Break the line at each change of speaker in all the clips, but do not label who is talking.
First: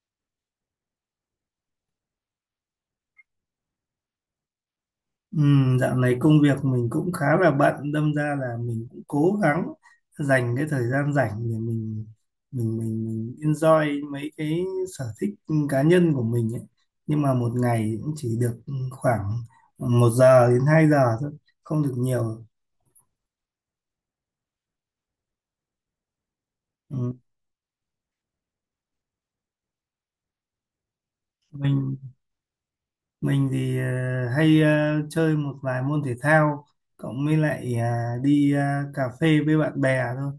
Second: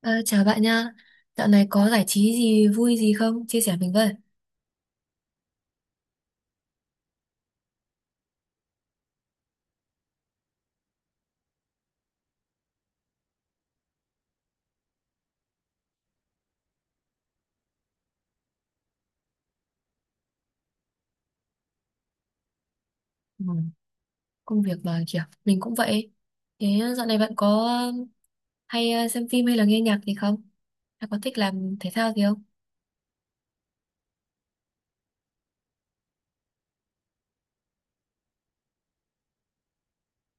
Ờ, Chào bạn nha. Dạo này có giải trí gì vui gì không? Chia sẻ mình với.
Ừ, dạo này công việc mình cũng khá là bận, đâm ra là mình cũng cố gắng dành cái thời gian rảnh để mình enjoy mấy cái sở thích cá nhân của mình ấy. Nhưng mà một ngày cũng chỉ được khoảng 1 giờ đến 2 giờ thôi, không được nhiều.
Ừ, công việc mà kiểu mình cũng vậy. Thế, dạo
Ừ,
này bạn có um, hay xem phim hay là nghe nhạc gì không? Hay có thích làm thể
mình
thao gì không?
Mình thì hay chơi một vài môn thể thao, cộng với lại đi cà phê với bạn bè thôi,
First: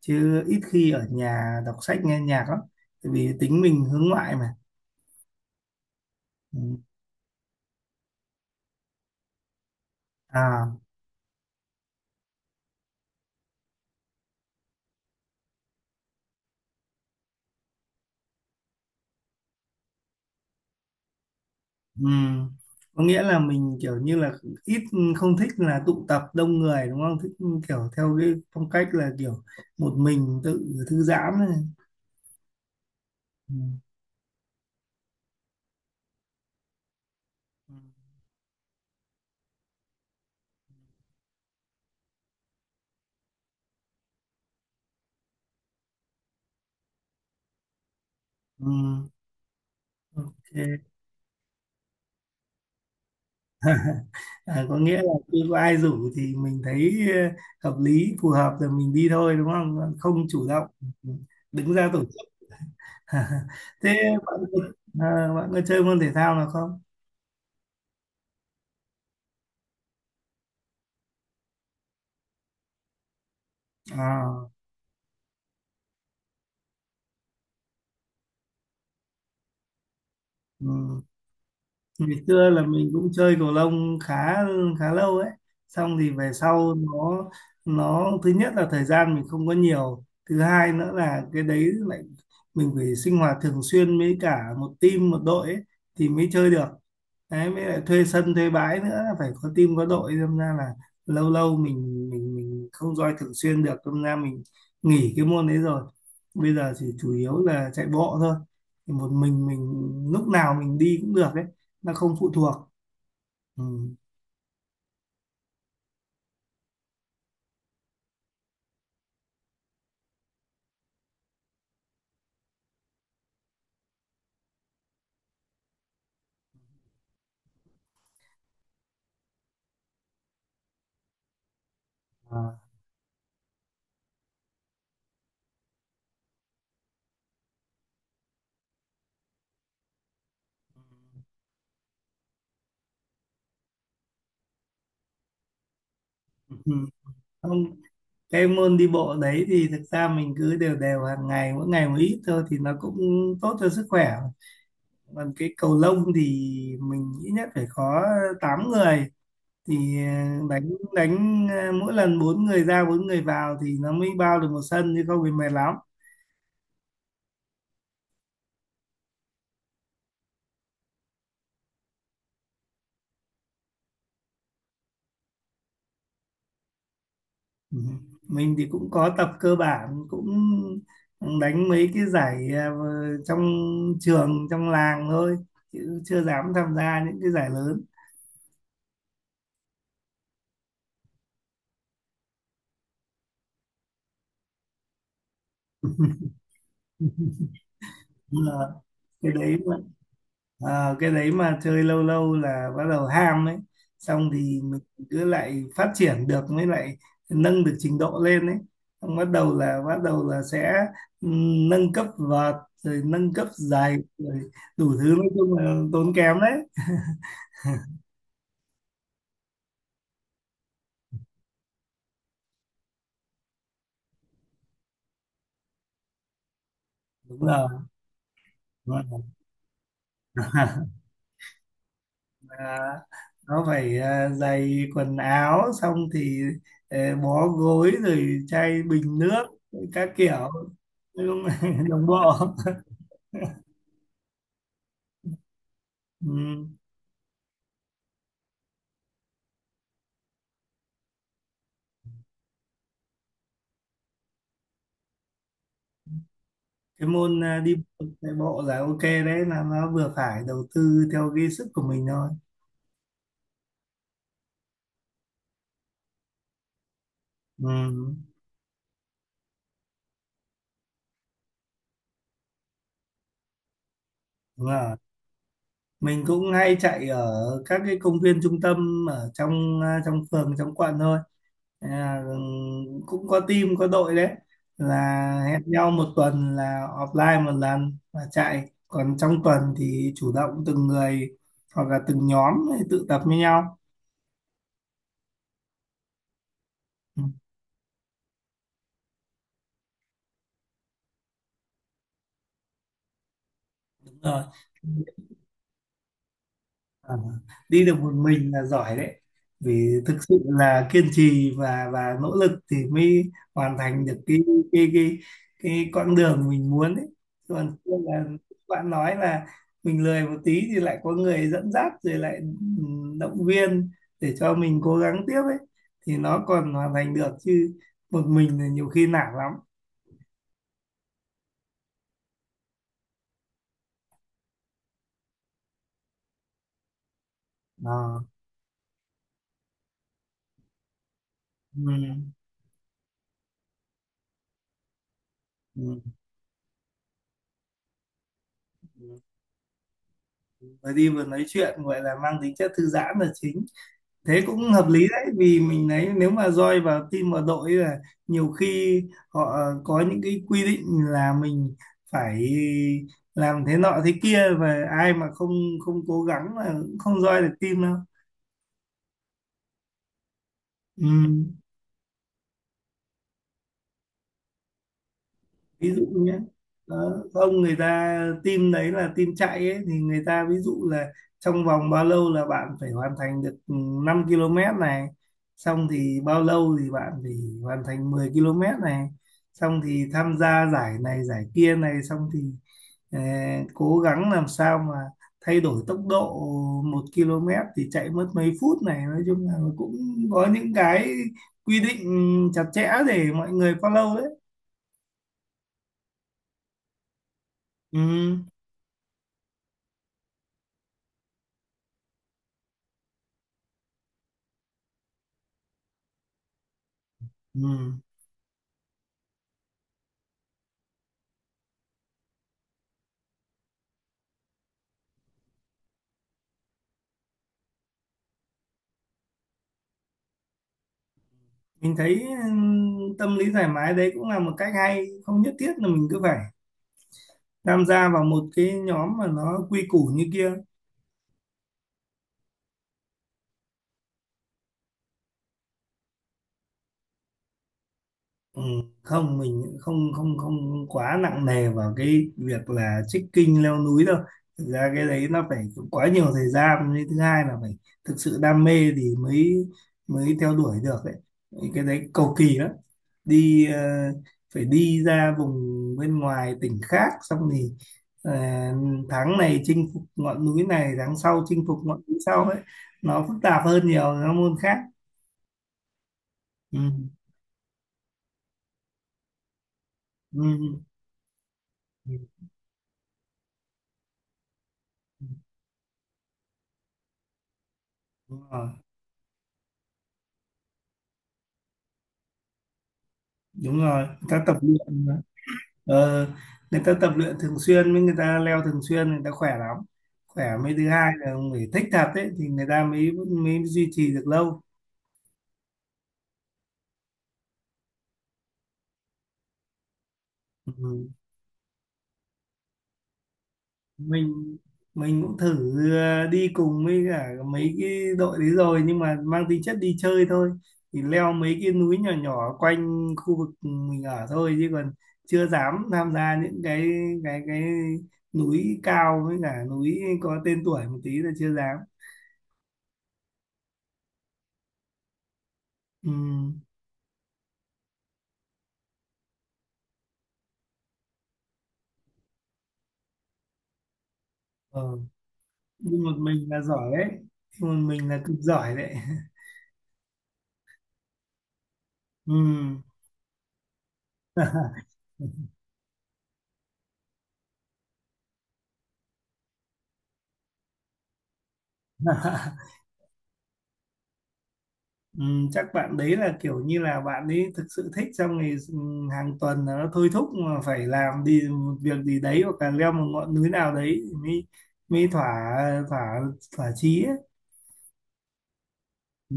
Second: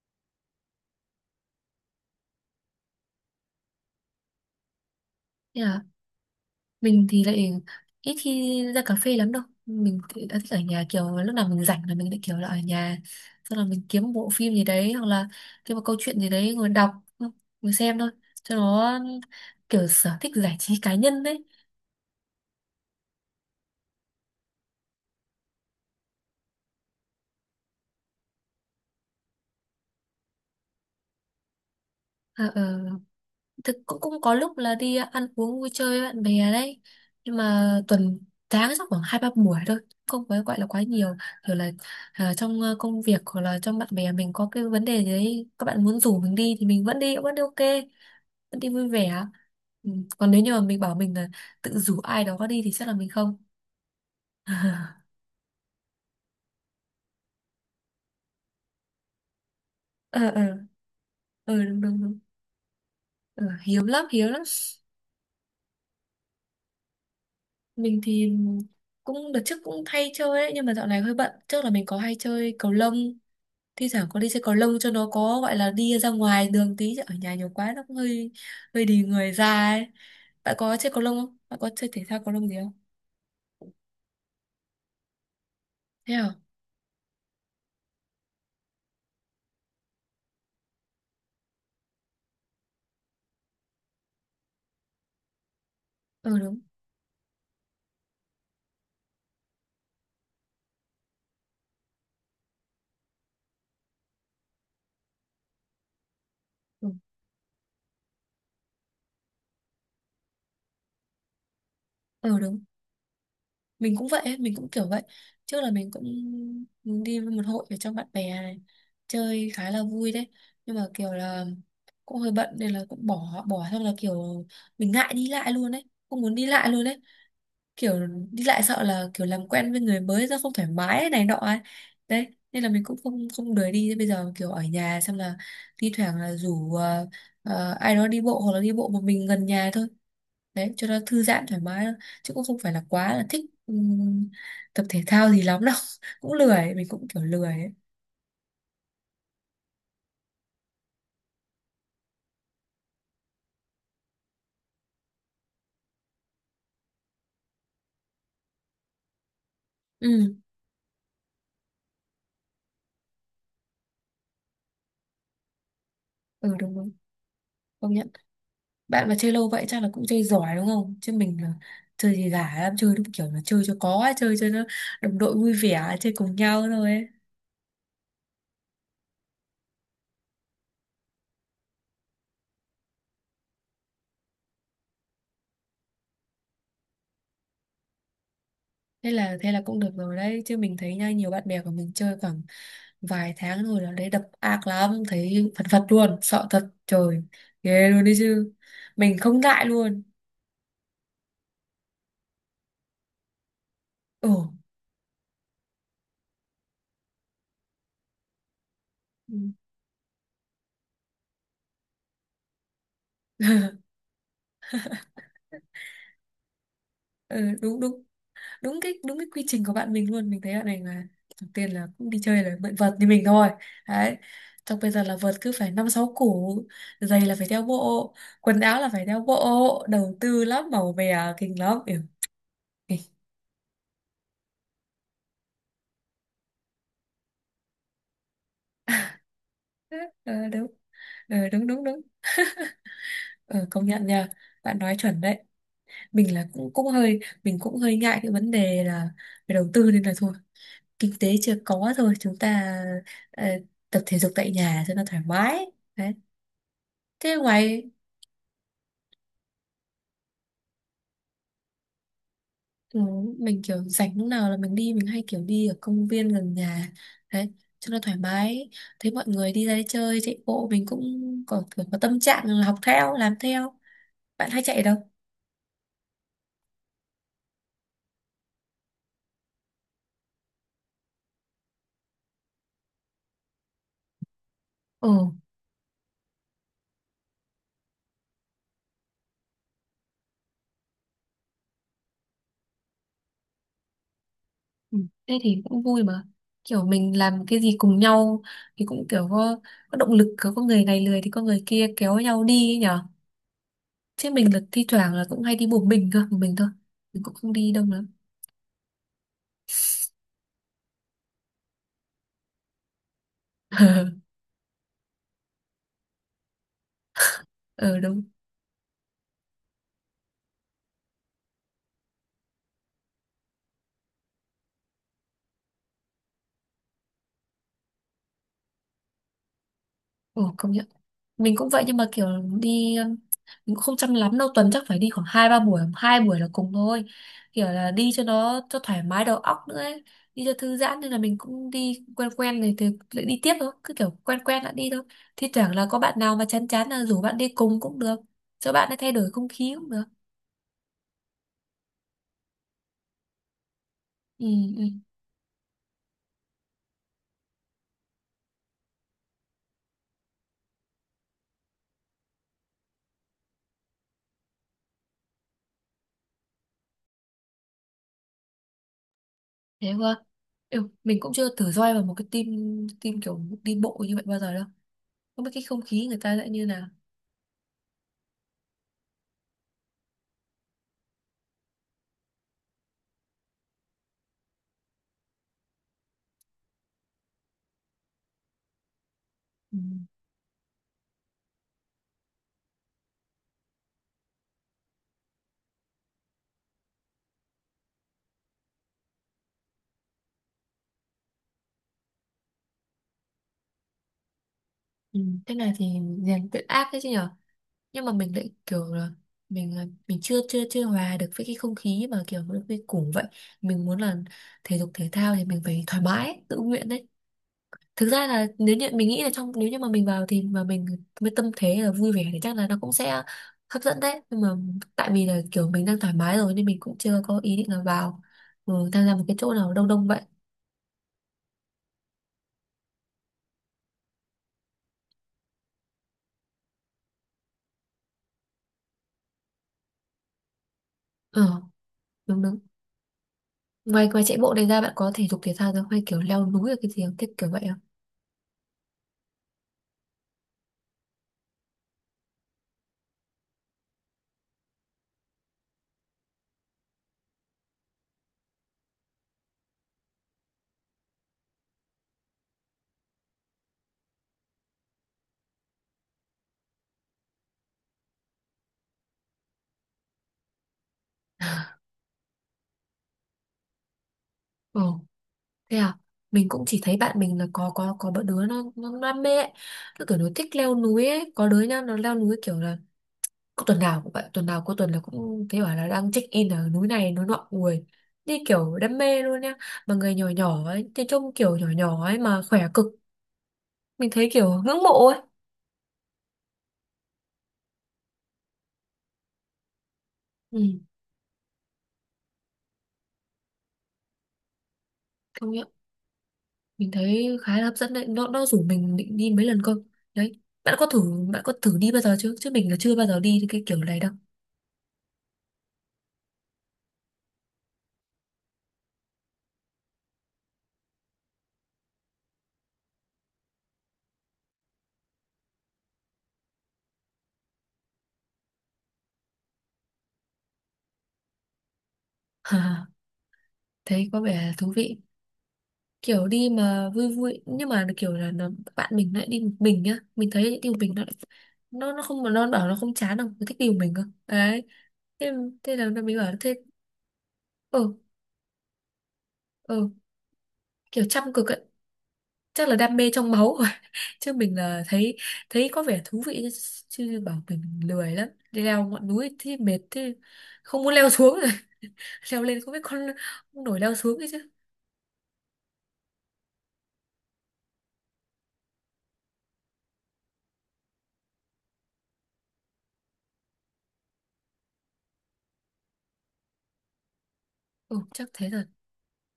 chứ ít khi ở nhà đọc sách nghe nhạc lắm, tại vì tính mình hướng ngoại mà.
Thế à,
Ừ.
mình thì lại ít khi ra cà phê lắm đâu. Mình thì đã thích ở
à
nhà, kiểu lúc nào mình rảnh là mình lại kiểu là ở nhà. Xong là mình kiếm bộ phim gì đấy hoặc là kiếm một câu chuyện gì đấy ngồi đọc, ngồi xem thôi. Cho nó kiểu sở thích giải trí cá nhân đấy.
ừm. Có nghĩa là mình kiểu như là ít, không thích là tụ tập đông người đúng không, thích kiểu theo cái phong cách là kiểu một mình tự thư giãn này.
Ờ, ờ.
Ừ.
Thực cũng cũng có lúc là đi ăn uống vui chơi với bạn bè đấy, nhưng
Ừ.
mà tuần tháng chắc khoảng hai ba buổi thôi, không phải gọi là quá nhiều. Kiểu là trong công việc hoặc là trong bạn bè mình có cái vấn đề gì đấy các bạn muốn rủ mình đi thì mình vẫn đi ok, vẫn đi
Ừ,
vui vẻ. Ừ. Còn nếu như mà mình
ok.
bảo mình là tự rủ ai đó đi thì chắc là mình không.
À, có nghĩa là khi có ai rủ thì mình thấy hợp lý, phù hợp rồi mình đi thôi đúng không? Ờ, không
Ờ, ờ,
chủ động
ờ.
đứng
Đúng,
ra tổ
đúng, đúng.
chức.
Ờ, Hiếm
Thế
lắm, hiếm
bạn
lắm.
bạn có chơi môn thể thao nào không?
Mình thì cũng đợt trước cũng hay chơi ấy, nhưng mà dạo này hơi bận. Trước là mình có hay chơi cầu lông, thi thoảng có đi xe
À,
cầu lông cho nó có, gọi là đi ra ngoài đường tí, chứ ở nhà nhiều quá nó cũng hơi hơi đi người ra ấy. Bạn có chơi cầu
ừ.
lông không? Bạn có chơi thể
Ngày
thao cầu lông
xưa
gì
là
không?
mình cũng chơi cầu lông khá khá lâu ấy. Xong thì
Thế
về
à.
sau, nó thứ nhất là thời gian mình không có nhiều, thứ hai nữa là cái đấy lại mình phải sinh hoạt thường xuyên với cả một team, một đội ấy, thì mới
Ừ,
chơi
đúng.
được. Đấy, với lại thuê sân thuê bãi nữa, phải có team có đội, đâm ra là lâu lâu mình không roi thường xuyên được, đâm ra mình nghỉ cái môn đấy rồi. Bây giờ thì
Ừ,
chủ yếu là chạy bộ thôi, thì một mình lúc nào mình đi cũng được đấy, nó không phụ
ừ, đúng.
thuộc. Ừ.
Mình cũng vậy ấy, mình cũng kiểu vậy. Trước là mình cũng đi với một hội ở trong bạn bè này, chơi khá là vui đấy, nhưng mà kiểu là cũng hơi bận nên là cũng bỏ bỏ. Xong là kiểu mình ngại đi lại luôn đấy, không muốn đi lại luôn đấy. Kiểu đi lại sợ là kiểu làm quen với người mới ra không thoải mái ấy, này nọ ấy. Đấy
À,
nên là mình cũng không không đuổi đi. Bây giờ kiểu ở nhà, xong là thi thoảng là rủ ai đó đi bộ hoặc là đi bộ một mình gần nhà thôi, đấy cho nó thư giãn thoải mái thôi. Chứ cũng không phải là quá là thích tập thể thao gì lắm đâu. Cũng
Ừ.
lười, mình cũng kiểu lười
Không,
ấy.
cái môn đi bộ đấy thì thực ra mình cứ đều đều hàng ngày, mỗi ngày một ít thôi, thì nó cũng tốt cho sức khỏe. Còn cái cầu lông thì mình nghĩ nhất phải có 8 người thì
Ừ,
ờ, đánh đánh ờ, mỗi lần bốn người ra bốn người vào thì nó mới bao được một sân, chứ không thì mệt lắm.
ừ. Đúng, đúng, công nhận. Bạn mà chơi lâu vậy chắc là cũng chơi giỏi đúng không? Chứ mình là chơi gì giả lắm, chơi đúng kiểu là chơi cho có ấy, chơi cho nó đồng đội vui vẻ chơi cùng nhau thôi ấy.
Ừ. Mình thì cũng có tập cơ bản, cũng đánh mấy cái giải trong trường trong làng thôi, chứ chưa dám tham gia những cái giải lớn.
Thế là cũng được rồi đấy chứ, mình thấy nha, nhiều bạn bè của mình chơi khoảng vài tháng rồi là đấy đập ác lắm, thấy phật phật luôn, sợ thật, trời, ghê luôn đấy chứ,
Ờ,
mình
cái
không
đấy
ngại
mà
luôn.
cái đấy mà chơi lâu lâu là bắt đầu ham ấy,
Ồ.
xong thì mình cứ lại phát triển được, mới lại nâng được trình độ lên ấy, xong bắt
Ừ.
đầu là sẽ nâng cấp vợt rồi nâng cấp giày rồi đủ thứ, nói chung là tốn kém đấy.
Ừ, đúng, đúng, đúng cái, đúng cái quy trình của bạn mình luôn. Mình thấy bạn này là đầu tiên là cũng đi chơi là mượn vợt như mình thôi đấy, xong bây giờ là vợt cứ phải năm sáu củ, giày là
Đúng
phải theo
rồi.
bộ, quần áo là
Đúng
phải theo
rồi.
bộ, đầu tư lắm, màu mè kinh lắm.
à,
Ừ.
nó phải, giày quần áo, xong thì ờ, bó gối rồi chai
Ờ,
bình nước các
ờ,
kiểu.
đúng.
Nói chung
Ờ,
là
đúng, đúng, đúng.
đồng bộ.
Ờ, Công nhận nha, bạn nói chuẩn đấy. Mình là
Ừ.
cũng cũng hơi, mình cũng hơi ngại cái vấn đề là về đầu tư, nên là thôi, kinh tế chưa có thôi, chúng ta ờ, tập thể dục tại nhà cho nó thoải mái đấy.
Cái
Thế
môn đi
ngoài...
bộ, chạy bộ là ok đấy, là nó vừa phải đầu tư theo cái sức của mình thôi.
Ừ, mình kiểu rảnh lúc nào là mình đi, mình hay kiểu đi ở công viên gần nhà đấy cho nó
Ừ,
thoải mái. Thấy mọi người đi ra đi chơi chạy bộ mình cũng có tâm trạng là học theo làm theo. Bạn hay
đúng
chạy đâu?
rồi. Mình cũng hay chạy ở các cái công viên trung tâm, ở trong trong phường trong quận thôi, à, cũng có team có đội đấy, là
Ừ.
hẹn nhau một tuần là offline một lần và chạy, còn trong tuần thì chủ động từng người hoặc là từng nhóm tự tập với nhau.
Ừ, thế thì cũng vui mà, kiểu mình
Ừ,
làm cái gì cùng nhau thì cũng kiểu có động lực, có người này lười thì có người kia kéo nhau đi ấy nhở.
đúng
Chứ
rồi.
mình là thi thoảng là cũng hay đi một mình cơ, một mình thôi,
Ờ,
mình cũng không đi đâu
đi được
nữa.
một mình là giỏi đấy, vì thực sự là kiên trì và nỗ lực thì mới hoàn thành được cái cái cái con đường mình muốn ấy. Còn kia
Ờ, đúng.
là bạn nói là mình lười một tí thì lại có người dẫn dắt rồi lại động viên để cho mình cố gắng tiếp ấy, thì nó còn hoàn thành được, chứ một mình là nhiều khi nản lắm.
Ồ, công nhận. Mình cũng vậy nhưng mà kiểu đi mình cũng không chăm lắm đâu, tuần chắc phải đi khoảng hai ba buổi, hai buổi là cùng thôi, kiểu là đi
Ờ,
cho nó cho thoải mái đầu óc nữa ấy. Đi cho thư giãn nên là mình cũng đi quen
ừm,
quen này thì lại đi tiếp thôi, cứ kiểu quen quen đã đi thôi. Thi thoảng là có
ừm.
bạn nào mà chán chán là rủ bạn đi cùng cũng được, cho bạn ấy thay đổi không khí cũng được.
Vừa đi vừa nói chuyện gọi là mang tính chất thư giãn là chính, thế
Ừ,
cũng
ừ.
hợp lý đấy, vì mình thấy nếu mà roi vào team vào đội là nhiều khi họ có những cái quy định là mình phải làm thế nọ thế kia, và ai mà không không cố gắng là cũng không roi được team đâu.
Thế thôi. Ừ,
Ừ.
mình cũng chưa thử join vào một cái team, kiểu đi bộ như vậy bao giờ đâu, không biết cái không
Ví dụ
khí người ta
nhé,
lại như nào.
đó, ông người ta team đấy là team chạy ấy, thì người ta ví dụ là trong vòng bao lâu là bạn phải hoàn thành được 5 km này, xong thì bao lâu thì bạn phải hoàn thành 10 km này,
Ừ.
xong thì tham gia giải này giải kia này, xong thì ờ, cố gắng làm sao mà thay đổi tốc độ 1 km thì chạy mất mấy phút này, nói chung là cũng có những cái quy định chặt chẽ để mọi người follow đấy.
Ừ, thế này thì rèn luyện ác đấy chứ nhở. Nhưng mà mình
Ừ.
lại kiểu là mình chưa chưa chưa hòa được với cái không khí mà kiểu nó quy củ vậy. Mình muốn là thể dục thể thao thì mình phải thoải mái tự nguyện đấy.
Ừ.
Thực ra là nếu như mình nghĩ là trong, nếu như mà mình vào thì mà mình với tâm thế là vui vẻ thì chắc là nó cũng sẽ hấp dẫn đấy, nhưng mà tại vì là kiểu mình đang thoải mái rồi nên mình cũng chưa có ý định là vào, ừ, tham gia một cái chỗ nào đông đông vậy.
Mình thấy tâm lý thoải mái đấy cũng là một cách hay, không nhất thiết là mình cứ phải tham gia vào một cái nhóm mà nó quy củ như kia.
Ờ, đúng, đúng. Ngoài ngoài chạy bộ này ra, bạn có thể dục thể thao ra hay kiểu leo núi ở cái gì không? Thích kiểu vậy
Ừ, không, mình không không không quá nặng nề vào cái việc là trekking leo núi đâu. Thực ra cái đấy nó phải quá nhiều thời gian, với thứ hai là phải thực sự đam mê thì mới mới theo đuổi được đấy. Cái đấy cầu kỳ lắm, đi ờ, phải đi ra vùng bên ngoài tỉnh khác, xong thì ờ, tháng này chinh phục ngọn núi này, tháng sau chinh phục
không?
ngọn núi sau ấy, nó phức tạp hơn nhiều, nó môn khác.
Ồ, thế à? Mình cũng
Ừ.
chỉ thấy bạn mình là có bọn đứa nó đam mê ấy. Nó kiểu nó
Ừ.
thích leo núi ấy, có đứa nha, nó
Ừ.
leo núi
Ừ,
kiểu là có tuần nào cũng vậy, tuần nào cuối tuần là
ừ.
cũng thấy bảo là đang check in ở núi này núi nọ, ui. Như
Đúng rồi.
kiểu đam mê luôn nha. Mà người nhỏ nhỏ ấy, thì trông kiểu nhỏ nhỏ ấy mà khỏe cực.
Đúng rồi,
Mình
người
thấy
ta tập
kiểu ngưỡng mộ
luyện
ấy.
mà. ờ, Người ta tập luyện thường xuyên với người ta leo thường xuyên, người ta khỏe lắm. Khỏe,
Ừ,
mới thứ hai là ông phải thích thật ấy thì người ta mới mới duy trì được lâu.
công nhận. Mình thấy khá là hấp dẫn đấy. Nó rủ mình định đi mấy lần cơ. Đấy.
Ừ.
Bạn có thử
Ừ.
Bạn có thử đi bao giờ chưa? Chứ mình là chưa bao giờ đi cái kiểu này đâu.
mình mình cũng thử đi cùng với cả mấy cái đội đấy rồi, nhưng mà mang tính chất đi chơi thôi, thì leo mấy cái núi nhỏ nhỏ quanh khu vực mình ở thôi, chứ còn chưa dám tham gia những cái núi cao với cả núi có tên tuổi một tí là chưa dám.
Thấy có vẻ thú vị.
Ừ.
Kiểu đi mà vui vui nhưng mà kiểu là nó, bạn mình lại đi một mình nhá, mình thấy đi một mình nó không, nó bảo nó không chán đâu, nó thích đi một mình cơ đấy.
Ờ.
Thế, thế là
Đi một
mình bảo
mình
thế.
là giỏi đấy, đi một
Ừ,
mình là cực giỏi đấy.
ừ. Kiểu chăm cực ấy. Chắc là
Ừ.
đam mê trong máu rồi. Chứ mình là thấy, thấy có vẻ thú vị chứ chứ bảo mình lười lắm, đi leo ngọn núi thì mệt thế, không muốn leo xuống rồi. Leo lên không biết con nổi leo xuống ấy chứ.
Ừ, chắc bạn đấy là kiểu như là bạn ấy thực sự thích, trong ngày hàng tuần là nó thôi thúc mà phải làm đi một việc gì đấy, hoặc là leo một ngọn núi nào đấy thì mới mới thỏa thỏa thỏa chí ấy.
Ừ, chắc thế rồi.
Ừ.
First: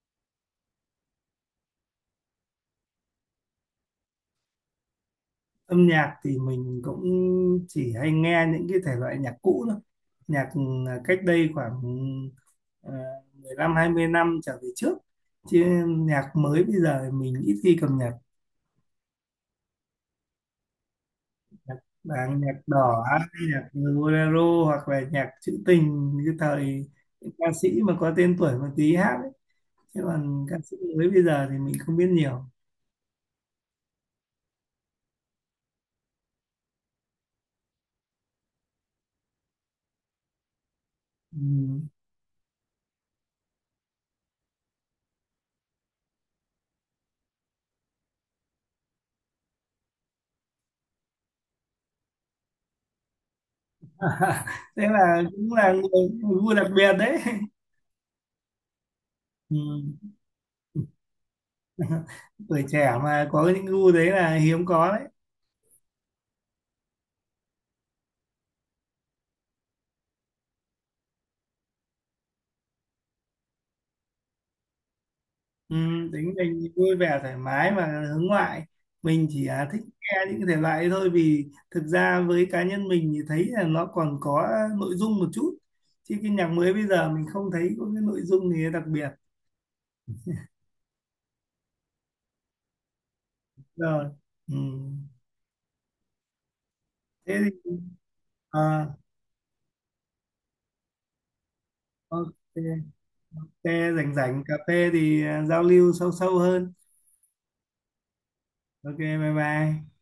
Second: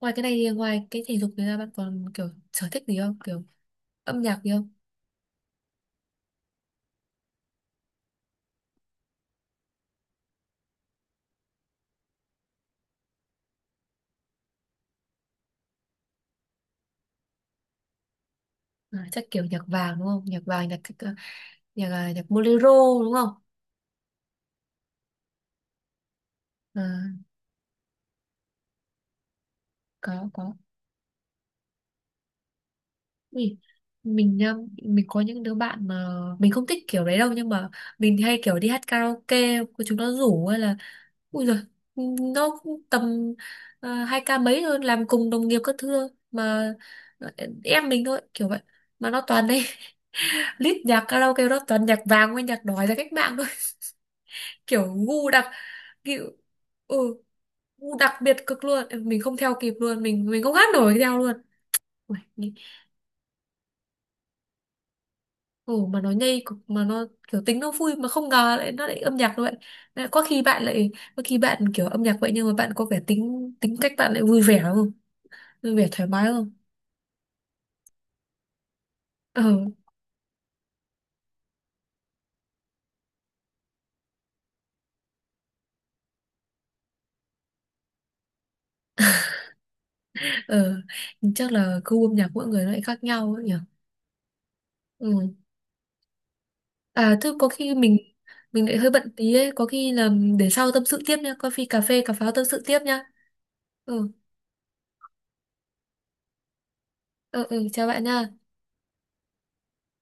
Ngoài cái này thì ngoài cái thể dục này ra bạn còn kiểu sở thích gì không, kiểu âm nhạc gì không?
Âm nhạc thì mình cũng chỉ hay nghe những cái thể loại nhạc cũ thôi, nhạc cách đây khoảng à, 10 20 năm trở về trước, chứ nhạc mới bây giờ thì mình ít khi cập nhật,
Ờ, chắc kiểu nhạc vàng đúng không? Nhạc vàng, nhạc nhạc,
nhạc
nhạc, ờ, nhạc
vàng nhạc
bolero
đỏ
đúng
hay
không?
nhạc bolero hoặc là nhạc trữ tình như
Ờ,
thời những ca sĩ mà có tên tuổi một tí hát ấy. Chứ
có,
còn
có.
ca sĩ mới bây giờ thì mình không biết nhiều.
Ui, mình nhá, mình có những đứa bạn mà mình không thích kiểu đấy đâu, nhưng mà mình hay kiểu đi hát karaoke của chúng nó rủ hay là,
Ừ.
ui giời, nó cũng tầm hai ca mấy thôi, làm cùng đồng nghiệp các thưa mà ờ, em mình thôi kiểu vậy, mà nó toàn đấy. List nhạc karaoke nó toàn nhạc vàng với nhạc đói ra cách mạng thôi.
Thế
Kiểu
là
ngu đặc,
cũng là người
kiểu
gu đặc biệt
ừ
đấy.
đặc biệt cực luôn. Ừ, mình không theo
Ừ.
kịp luôn, mình không hát nổi theo luôn. Ui,
Tuổi trẻ mà có những gu đấy là hiếm có.
ồ mà nó nhây cực, mà nó kiểu tính nó vui mà không ngờ lại nó lại âm nhạc như vậy. Lại có khi bạn lại Có khi bạn kiểu âm nhạc vậy nhưng mà bạn có vẻ tính tính cách bạn lại vui
Ừ,
vẻ thoải mái
tính
không?
mình thì vui vẻ thoải mái mà, hướng ngoại, mình
Ờ,
chỉ thích nghe những cái thể loại ấy thôi, vì thực ra với cá nhân mình thì thấy là nó còn có nội dung một chút, chứ cái nhạc mới bây giờ mình không thấy có cái nội dung gì đặc biệt.
ờ. Chắc là gu âm nhạc mỗi người nó lại khác nhau ấy nhỉ.
Rồi. Ừ.
Ừ. À thôi
Thế
có
thì
khi mình, lại hơi
à,
bận tí ấy, có khi là để sau tâm sự tiếp nha, coffee cà phê cà
ok.
pháo tâm sự
Thế
tiếp nha. Ừ,
rảnh rảnh cà phê thì giao lưu sâu sâu hơn.
ừ, ừ, chào bạn nha.
Ok, bye bye.